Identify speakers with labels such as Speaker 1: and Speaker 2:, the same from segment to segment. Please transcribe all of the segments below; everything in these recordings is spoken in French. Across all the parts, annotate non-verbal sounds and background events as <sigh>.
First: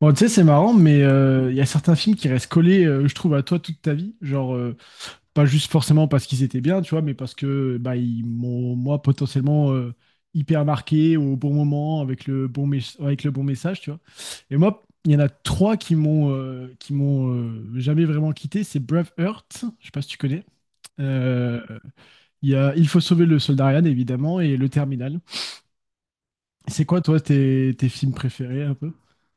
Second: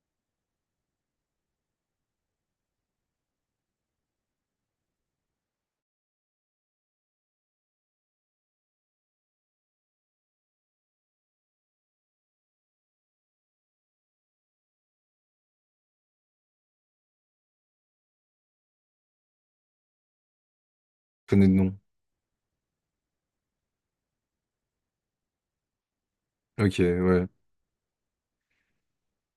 Speaker 1: Bon, tu sais, c'est marrant, mais il y a certains films qui restent collés, je trouve, à toi toute ta vie. Genre, pas juste forcément parce qu'ils étaient bien, tu vois, mais parce que bah, ils m'ont, moi, potentiellement hyper marqué au bon moment, avec avec le bon message, tu vois. Et moi, il y en a trois qui m'ont jamais vraiment quitté. C'est Braveheart, je sais pas si tu connais.
Speaker 2: Je connais de
Speaker 1: Euh,
Speaker 2: nom.
Speaker 1: Il y a Il faut sauver le soldat Ryan, évidemment, et Le Terminal.
Speaker 2: Ok,
Speaker 1: C'est quoi, toi,
Speaker 2: ouais.
Speaker 1: tes films préférés, un peu?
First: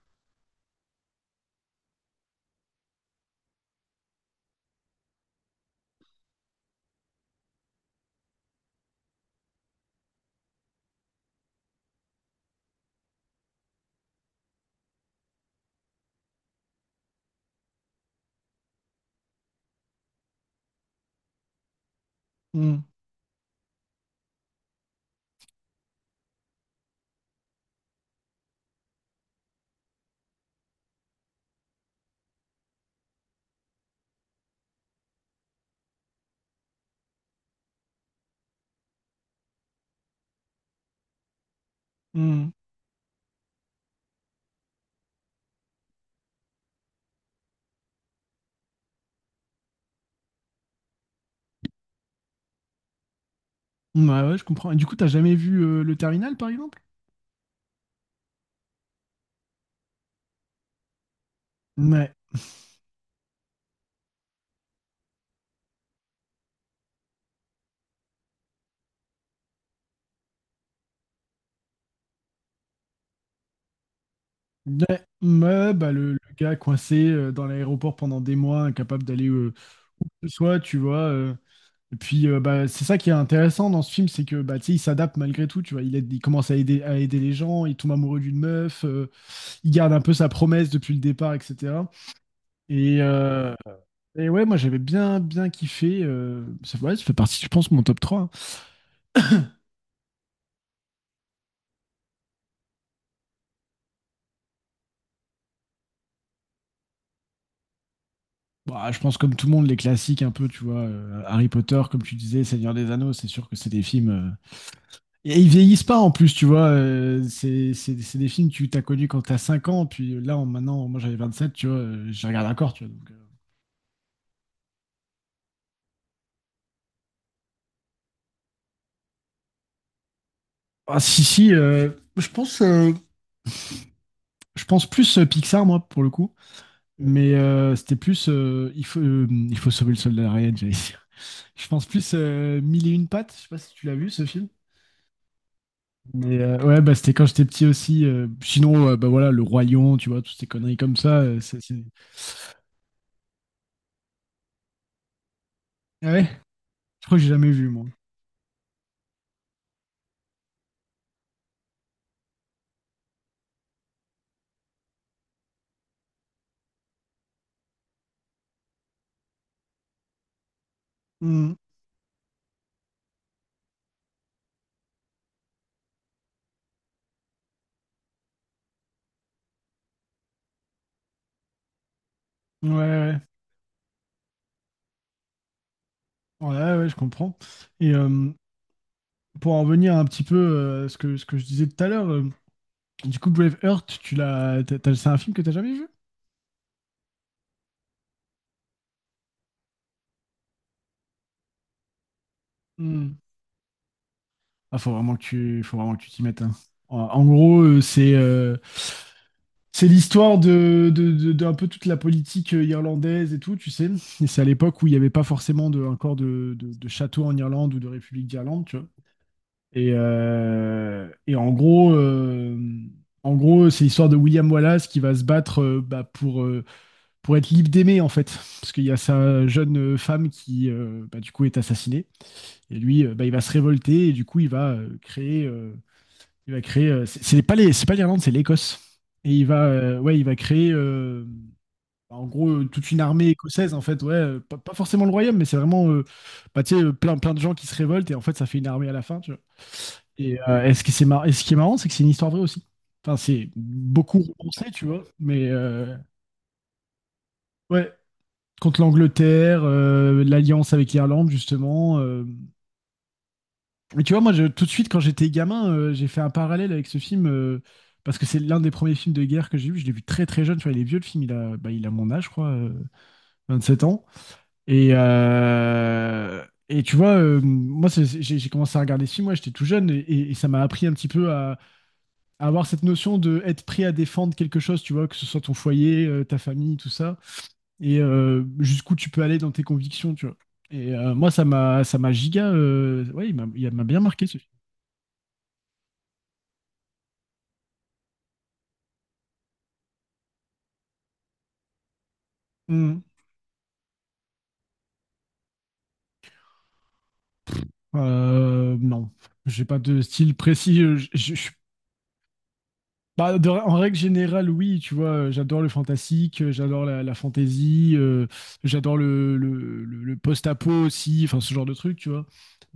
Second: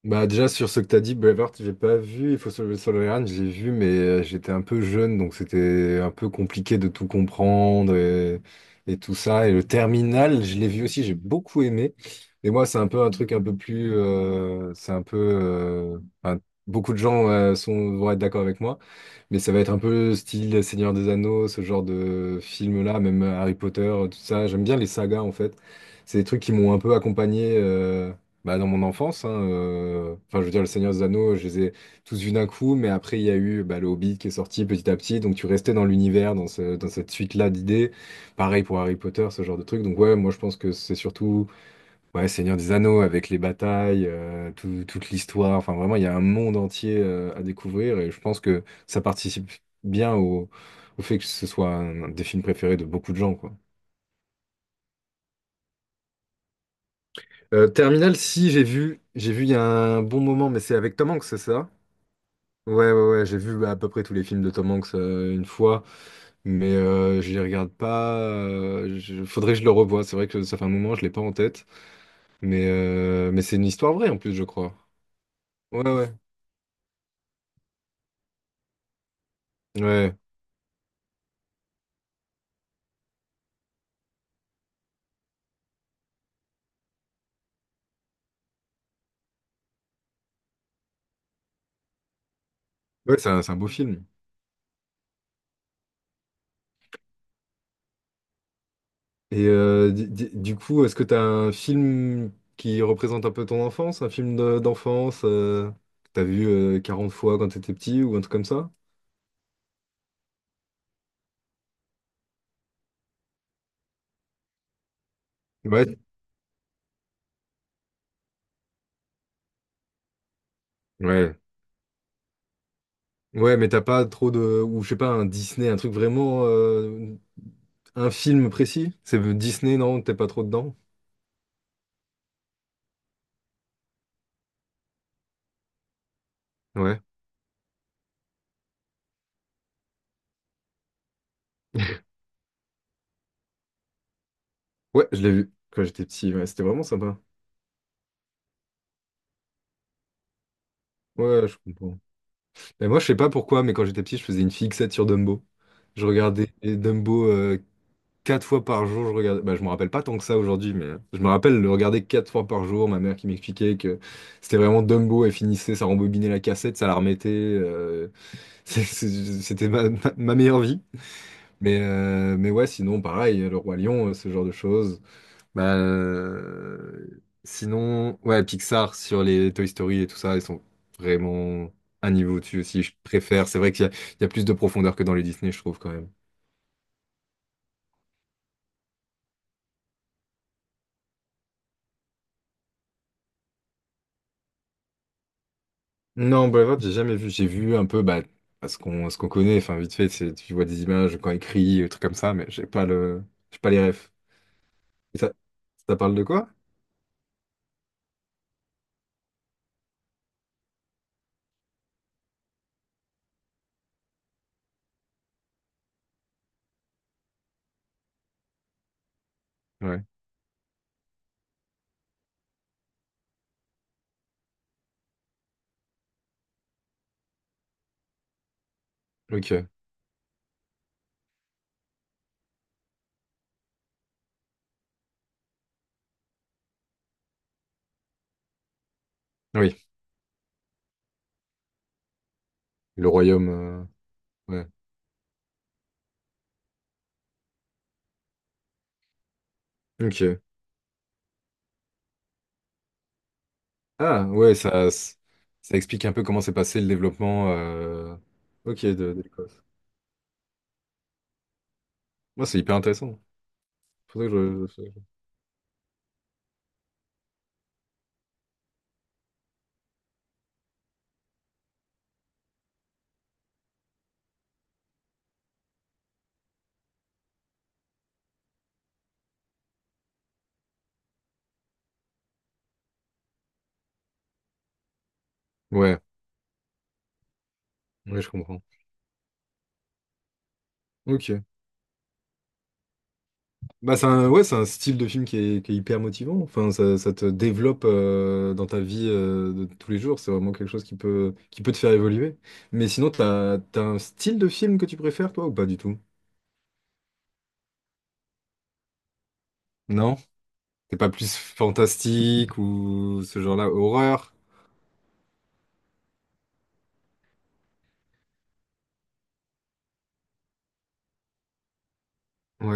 Speaker 2: Bah déjà sur ce que t'as dit, Braveheart, j'ai pas vu. Il faut sauver le soldat Ryan, j'ai vu, mais j'étais un peu jeune, donc c'était un peu compliqué de tout comprendre et tout ça. Et le Terminal, je l'ai vu aussi, j'ai beaucoup aimé. Mais moi, c'est un peu un truc un peu plus, c'est un peu, enfin, beaucoup de gens sont vont être d'accord avec moi, mais ça va être un peu style Seigneur des Anneaux, ce genre de
Speaker 1: Hmm,
Speaker 2: film-là, même Harry Potter, tout ça. J'aime bien les sagas en fait. C'est des trucs qui m'ont un peu accompagné. Bah, dans mon enfance, hein, enfin, je veux dire, le Seigneur des Anneaux, je les ai tous vus d'un coup, mais après, il y a eu bah, le Hobbit qui est sorti petit à petit, donc tu restais dans l'univers, dans dans cette suite-là d'idées. Pareil pour Harry Potter, ce genre de truc. Donc, ouais, moi, je pense que c'est surtout ouais,
Speaker 1: hmm.
Speaker 2: Seigneur des Anneaux avec les batailles, toute l'histoire. Enfin, vraiment, il y a un monde entier à découvrir et je pense que ça participe bien au fait que ce soit un des films préférés de beaucoup de gens, quoi.
Speaker 1: Ouais, ouais, je comprends. Et du coup, t'as jamais vu le terminal, par exemple?
Speaker 2: Terminal, si j'ai vu, j'ai vu il y a un bon moment, mais c'est avec Tom Hanks, c'est ça?
Speaker 1: Ouais.
Speaker 2: Ouais, ouais, ouais, j'ai vu à peu près tous les films de Tom Hanks une fois, mais je les regarde pas. Faudrait que je le revoie. C'est vrai que ça fait un moment, je l'ai pas en tête, mais c'est une histoire vraie en plus, je crois.
Speaker 1: Ouais, ouais,
Speaker 2: Ouais,
Speaker 1: bah,
Speaker 2: ouais,
Speaker 1: le gars coincé dans l'aéroport pendant des mois, incapable d'aller où
Speaker 2: ouais,
Speaker 1: que ce soit, tu vois. Et puis, bah, c'est ça qui est intéressant dans ce film, c'est que bah, tu sais, il s'adapte malgré tout. Tu vois, il commence à aider les gens, il tombe amoureux d'une meuf, il garde un peu sa promesse depuis le départ, etc. Et,
Speaker 2: ouais, c'est un, c'est
Speaker 1: euh,
Speaker 2: un beau film.
Speaker 1: et ouais, moi j'avais bien, bien kiffé. Ça, ouais, ça fait partie, je pense, de mon top 3 hein.
Speaker 2: Du coup, est-ce que t'as un film qui représente un peu ton enfance, un film d'enfance que t'as vu 40 fois quand t'étais petit ou un truc comme ça?
Speaker 1: Bah, je pense, comme tout le monde, les classiques un peu, tu vois. Harry Potter, comme tu disais, Seigneur des Anneaux, c'est sûr que c'est des films. Et ils vieillissent pas
Speaker 2: Ouais,
Speaker 1: en plus, tu vois. C'est des films que tu t'as connus quand t'as 5 ans, puis maintenant, moi j'avais vingt
Speaker 2: ouais.
Speaker 1: sept tu vois, je les regarde encore, tu vois.
Speaker 2: Ouais, mais t'as pas trop de... Ou je sais pas, un Disney, un truc vraiment... Un film précis? C'est Disney, non? T'es pas trop dedans?
Speaker 1: Ah, si, si, je pense, euh, je pense plus Pixar, moi, pour le coup.
Speaker 2: Ouais.
Speaker 1: Mais c'était plus. Il faut sauver le soldat Ryan, j'allais dire. <laughs> Je pense
Speaker 2: <laughs>
Speaker 1: plus Mille et une pattes. Je sais pas si tu l'as vu, ce film.
Speaker 2: Ouais, je l'ai vu quand j'étais petit.
Speaker 1: Mais
Speaker 2: Ouais, c'était
Speaker 1: ouais,
Speaker 2: vraiment
Speaker 1: bah, c'était
Speaker 2: sympa.
Speaker 1: quand j'étais petit aussi. Sinon, bah voilà, Le Roi Lion, tu vois, toutes ces conneries comme ça.
Speaker 2: Ouais, je comprends. Et moi, je sais pas pourquoi, mais quand j'étais petit, je faisais une fixette sur Dumbo. Je
Speaker 1: Ah ouais,
Speaker 2: regardais
Speaker 1: je crois que
Speaker 2: Dumbo
Speaker 1: j'ai jamais vu, moi.
Speaker 2: 4 fois par jour. Je regardais, bah, je me rappelle pas tant que ça aujourd'hui, mais je me rappelle le regarder 4 fois par jour. Ma mère qui m'expliquait que c'était vraiment Dumbo. Elle finissait, ça rembobinait la cassette, ça la remettait. <laughs> C'était ma meilleure vie.
Speaker 1: Hmm.
Speaker 2: Mais ouais, sinon, pareil, Le Roi Lion, ce genre de choses. Bah, sinon, ouais, Pixar sur les Toy Story et tout ça, ils sont vraiment un niveau au-dessus
Speaker 1: Ouais,
Speaker 2: aussi. Je
Speaker 1: ouais,
Speaker 2: préfère. C'est vrai qu'il y a plus de profondeur que dans les Disney, je trouve quand même.
Speaker 1: ouais, ouais, ouais, ouais, je comprends. Et pour en revenir un petit peu à ce ce que je disais tout à l'heure, du coup, Brave Heart, tu l'as, t'as- t'as- c'est un film que t'as jamais vu?
Speaker 2: Non, Braveheart, j'ai jamais vu. J'ai vu un peu, bah, à ce qu'on connaît. Enfin, vite fait, c'est, tu vois des images quand il crie, des trucs comme ça, mais
Speaker 1: Hmm.
Speaker 2: j'ai pas les refs.
Speaker 1: Ah, faut vraiment
Speaker 2: Et
Speaker 1: que
Speaker 2: ça,
Speaker 1: faut vraiment
Speaker 2: ça
Speaker 1: que tu
Speaker 2: parle
Speaker 1: t'y
Speaker 2: de
Speaker 1: mettes.
Speaker 2: quoi?
Speaker 1: Hein. En gros, c'est l'histoire de un peu toute la politique irlandaise et tout, tu sais. Et c'est à l'époque où il n'y avait pas forcément encore de château en Irlande ou de République d'Irlande, tu vois.
Speaker 2: Ouais.
Speaker 1: Et en gros, c'est l'histoire de William Wallace qui va se battre bah, pour être libre d'aimer, en fait. Parce qu'il y a sa
Speaker 2: Ok.
Speaker 1: jeune femme qui, bah, du coup, est assassinée. Et lui, bah, il va se révolter et du coup, il va créer. Il va créer. C'est pas les, c'est pas l'Irlande, c'est l'Écosse. Et il va,
Speaker 2: Oui.
Speaker 1: ouais, il va créer. Bah, en gros, toute une
Speaker 2: Le
Speaker 1: armée
Speaker 2: royaume.
Speaker 1: écossaise, en fait, ouais,
Speaker 2: Ouais.
Speaker 1: pas forcément le royaume, mais c'est vraiment, bah, tu sais, plein de gens qui se révoltent et en fait, ça fait une armée à la fin, tu vois.
Speaker 2: Ok.
Speaker 1: Et ce qui, c'est mar- et ce qui est marrant, c'est que c'est une histoire vraie aussi. Enfin, c'est beaucoup
Speaker 2: Ah, ouais,
Speaker 1: romancé, tu
Speaker 2: ça,
Speaker 1: vois, mais
Speaker 2: ça explique un peu comment s'est passé le développement
Speaker 1: ouais, contre
Speaker 2: ok, de l'Écosse.
Speaker 1: l'Angleterre, l'alliance avec l'Irlande, justement.
Speaker 2: Moi, c'est hyper intéressant.
Speaker 1: Mais tu vois,
Speaker 2: Faudrait
Speaker 1: tout
Speaker 2: que
Speaker 1: de suite, quand j'étais gamin, j'ai fait un parallèle avec ce film parce que c'est l'un des premiers films de guerre que j'ai vu. Je l'ai vu très très jeune. Tu vois, il est vieux le film. Bah, il a mon âge, je crois, 7 ans. Et, euh, et tu vois, moi, c'est- j'ai commencé à regarder ce film. Ouais, j'étais tout jeune et ça m'a appris un petit peu à avoir cette notion de être prêt à défendre quelque chose. Tu vois, que ce soit ton
Speaker 2: je- Ouais,
Speaker 1: foyer, ta famille, tout ça, et
Speaker 2: ouais, je comprends.
Speaker 1: jusqu'où tu peux aller dans tes convictions. Tu vois. Et moi,
Speaker 2: Ok.
Speaker 1: ça m'a giga. Ouais, il m'a
Speaker 2: Bah,
Speaker 1: bien
Speaker 2: c'est
Speaker 1: marqué
Speaker 2: un,
Speaker 1: ce
Speaker 2: ouais, c'est un style de film qui est hyper motivant. Enfin, ça te développe dans ta vie de tous les jours. C'est vraiment quelque chose qui peut te faire évoluer. Mais
Speaker 1: film.
Speaker 2: sinon, t'as un style de film que tu préfères, toi, ou pas du tout?
Speaker 1: Non, j'ai pas de
Speaker 2: Non?
Speaker 1: style précis.
Speaker 2: T'es pas plus
Speaker 1: Je suis
Speaker 2: fantastique ou
Speaker 1: pas
Speaker 2: ce genre-là,
Speaker 1: en règle
Speaker 2: horreur?
Speaker 1: générale, oui, tu vois, j'adore le fantastique, la fantasy, j'adore le post-apo aussi, enfin ce genre de truc, tu vois.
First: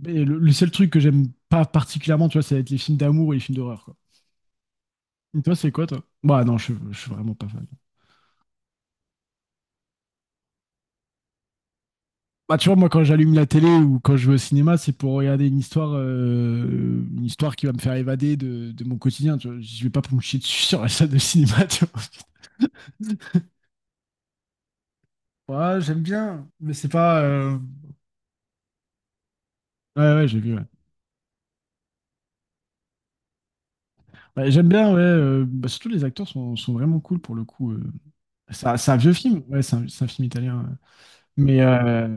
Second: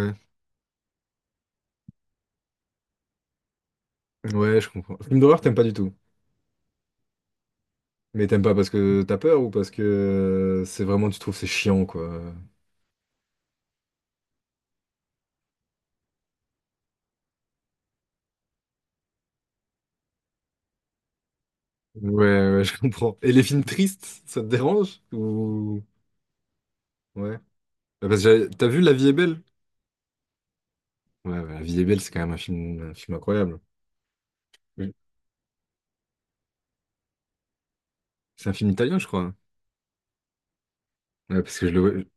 Speaker 1: Mais le seul truc que j'aime pas particulièrement, tu vois, ça va être les films d'amour et les films d'horreur, quoi.
Speaker 2: Ouais, je comprends. Film d'horreur,
Speaker 1: Et toi,
Speaker 2: t'aimes pas
Speaker 1: c'est
Speaker 2: du
Speaker 1: quoi,
Speaker 2: tout.
Speaker 1: toi? Bah non, je suis vraiment pas fan.
Speaker 2: Mais t'aimes pas parce que t'as peur ou parce que c'est vraiment, tu trouves c'est chiant, quoi.
Speaker 1: Bah tu vois, moi, quand j'allume la télé ou quand je vais au cinéma, c'est pour regarder une histoire qui va me faire évader de mon quotidien, tu vois. Je vais pas pour me chier dessus sur la salle de cinéma, <laughs> tu
Speaker 2: Ouais, ouais, <laughs> je comprends. Et les films tristes, ça te dérange?
Speaker 1: Ouais,
Speaker 2: Ou...
Speaker 1: j'aime bien, mais c'est pas.
Speaker 2: Ouais. Bah, parce que t'as vu La vie est belle?
Speaker 1: Ouais, ouais, j'ai vu. Ouais.
Speaker 2: Ouais, ouais, La vie est belle, c'est quand même un film incroyable.
Speaker 1: Ouais, j'aime bien,
Speaker 2: Oui.
Speaker 1: ouais. Bah, surtout les acteurs sont, sont vraiment cool pour le coup. Euh.
Speaker 2: C'est un film
Speaker 1: C'est un
Speaker 2: italien, je
Speaker 1: vieux
Speaker 2: crois.
Speaker 1: film, ouais, c'est un film italien. Ouais.
Speaker 2: Ouais, parce
Speaker 1: Mais
Speaker 2: que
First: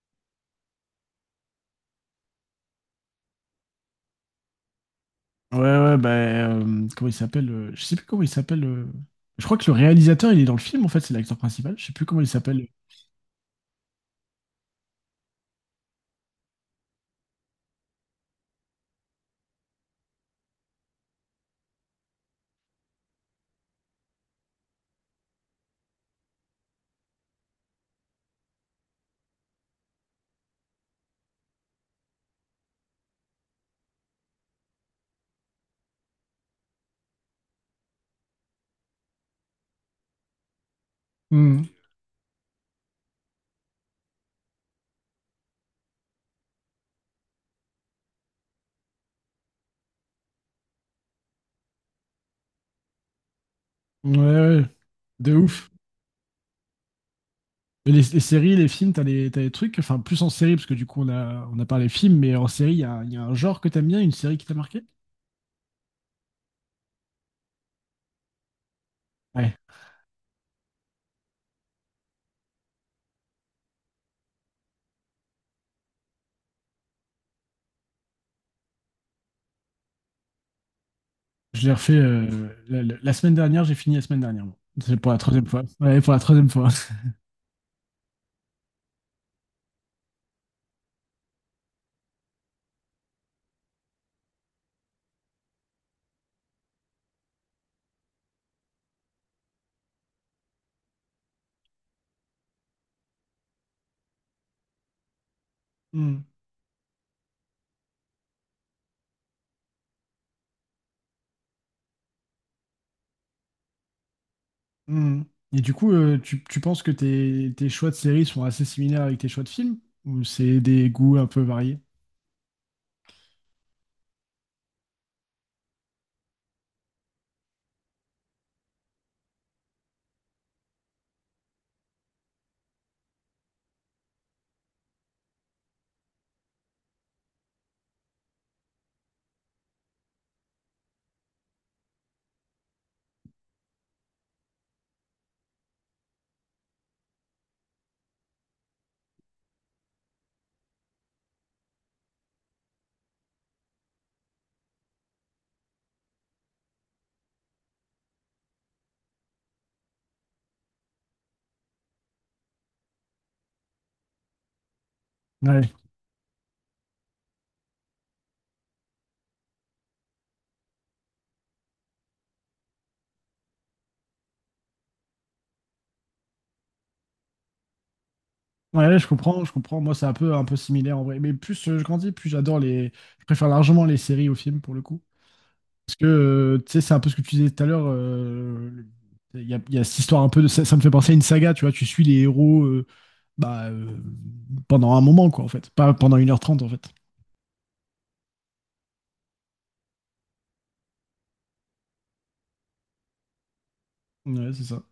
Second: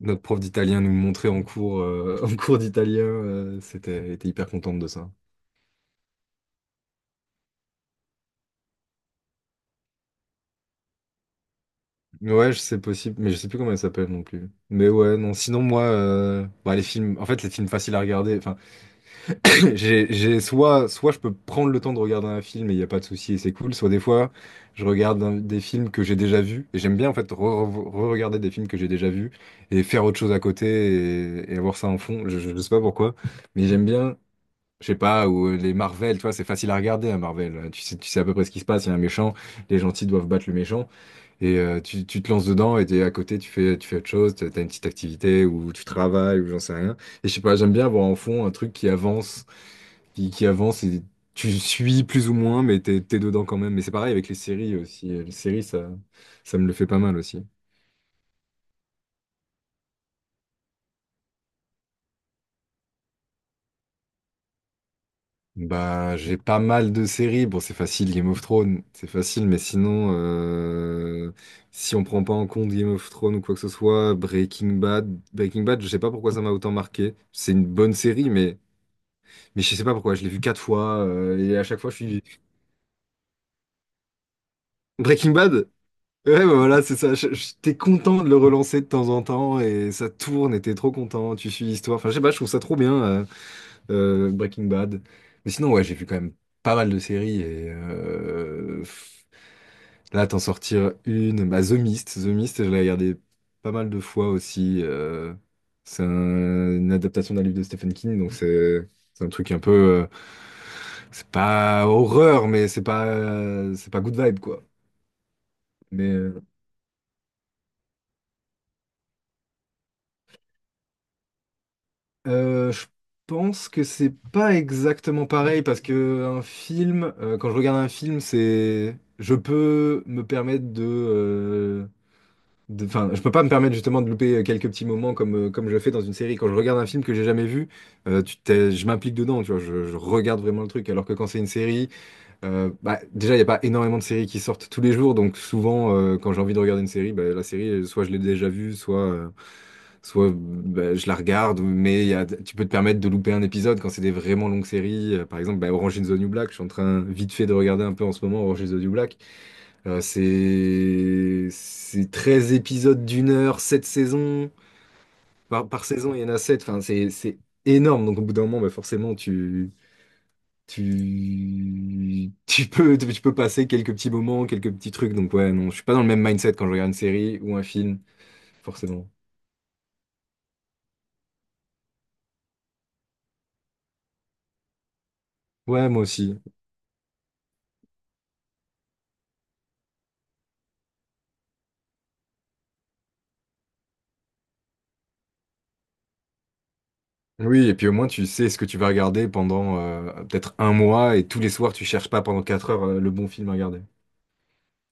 Speaker 2: notre prof d'italien nous le montrait en cours, <laughs> en cours d'italien. Elle était hyper contente de ça.
Speaker 1: ouais, ouais, bah, comment il s'appelle Je sais plus comment il s'appelle. Je crois que le réalisateur, il est dans le film en fait, c'est l'acteur principal. Je sais plus comment il
Speaker 2: Ouais,
Speaker 1: s'appelle.
Speaker 2: c'est possible, mais je sais plus comment elle s'appelle non plus. Mais ouais, non, sinon moi, bah, les films, en fait, les films faciles à regarder, enfin, Soit je peux prendre le temps de regarder un film et il n'y a pas de souci et c'est cool, soit des fois je regarde des films que j'ai déjà vus et j'aime bien en fait re-regarder des films que j'ai déjà vus et faire autre chose à côté et avoir ça en fond. Je sais pas pourquoi, mais j'aime bien, je sais pas, ou les Marvel, tu vois, c'est facile à regarder un Marvel. Tu sais à peu près ce qui se passe, il y a un méchant, les gentils doivent battre le méchant et
Speaker 1: Hmm.
Speaker 2: tu te lances dedans et t'es à côté, tu fais autre chose, t'as une petite activité ou tu travailles ou j'en sais rien. Et je sais pas, j'aime bien avoir en fond un truc qui avance qui avance et tu suis plus ou moins, mais t'es dedans quand même. Mais c'est pareil
Speaker 1: Ouais,
Speaker 2: avec les
Speaker 1: ouais,
Speaker 2: séries aussi. Les
Speaker 1: de
Speaker 2: séries,
Speaker 1: ouf.
Speaker 2: ça me le fait pas mal aussi.
Speaker 1: Mais les séries, les films, t'as des trucs, enfin plus en série, parce que du coup on a parlé films, mais en série, il y a un genre que t'aimes bien, une série qui t'a marqué?
Speaker 2: Bah, j'ai pas mal de séries. Bon, c'est facile, Game of Thrones, c'est facile, mais sinon, si on prend pas en compte Game of Thrones ou quoi que ce soit, Breaking Bad, Breaking Bad, je sais pas pourquoi ça m'a autant marqué. C'est une bonne série, mais je sais pas pourquoi, je l'ai vu 4 fois, et à
Speaker 1: Je l'ai
Speaker 2: chaque fois,
Speaker 1: refait
Speaker 2: je suis...
Speaker 1: la semaine dernière, j'ai fini la semaine dernière. Moi. C'est pour la
Speaker 2: Breaking
Speaker 1: troisième fois.
Speaker 2: Bad?
Speaker 1: Ouais, pour la
Speaker 2: Ouais,
Speaker 1: troisième
Speaker 2: bah
Speaker 1: fois.
Speaker 2: voilà, c'est
Speaker 1: <laughs>
Speaker 2: ça. T'es content de le relancer de temps en temps et ça tourne et t'es trop content. Tu suis l'histoire. Enfin, je sais pas, je trouve ça trop bien, Breaking Bad. Mais sinon, ouais, j'ai vu quand même pas mal de séries et là, t'en sortir une. Bah, The Mist, The Mist, je l'ai regardé pas mal de fois aussi. C'est
Speaker 1: Mm,
Speaker 2: une adaptation d'un livre de Stephen King, donc c'est un truc un peu. C'est pas horreur, mais c'est pas good vibe, quoi.
Speaker 1: mm. Et du coup,
Speaker 2: Mais.
Speaker 1: tu penses que tes choix de séries sont assez similaires avec tes choix de films? Ou c'est des goûts un peu variés?
Speaker 2: Je pense que c'est pas exactement pareil parce que un film, quand je regarde un film, c'est, je peux me permettre enfin, je peux pas me permettre justement de louper quelques petits moments comme je fais dans une série. Quand je regarde un film que j'ai jamais vu, je m'implique dedans, tu vois, je regarde vraiment le truc. Alors que quand c'est une série, bah, déjà, il n'y a pas énormément de séries qui sortent tous les jours, donc souvent, quand j'ai envie de regarder une série, bah, la série, soit je l'ai déjà vue, soit je la regarde, mais tu peux te permettre de louper un épisode quand c'est des vraiment longues séries. Par exemple, bah, Orange is the New Black, je suis en train vite fait de regarder un peu en ce moment Orange is the New Black. C'est 13 épisodes d'1 heure, 7 saisons. Par,
Speaker 1: Ouais.
Speaker 2: par saison, il y en a 7. Enfin, c'est énorme, donc au bout d'un moment, bah, forcément, tu peux passer quelques petits moments, quelques petits trucs. Donc ouais, non, je suis pas dans le même mindset quand je regarde une série ou un film,
Speaker 1: Ouais, je
Speaker 2: forcément.
Speaker 1: comprends, je comprends. Moi, c'est un peu similaire en vrai. Mais plus je grandis, plus j'adore les. Je préfère largement les séries aux films pour le coup.
Speaker 2: Ouais,
Speaker 1: Parce
Speaker 2: moi
Speaker 1: que,
Speaker 2: aussi.
Speaker 1: tu sais, c'est un peu ce que tu disais tout à l'heure. Il y a cette histoire un peu de. Ça me fait penser à une saga, tu vois. Tu suis les héros bah, pendant un moment, quoi, en fait. Pas pendant 1h30 en fait.
Speaker 2: Oui, et puis au moins tu sais ce que tu vas regarder pendant peut-être un mois et tous les soirs tu cherches pas pendant 4 heures le bon film à regarder.
Speaker 1: Ouais, c'est ça.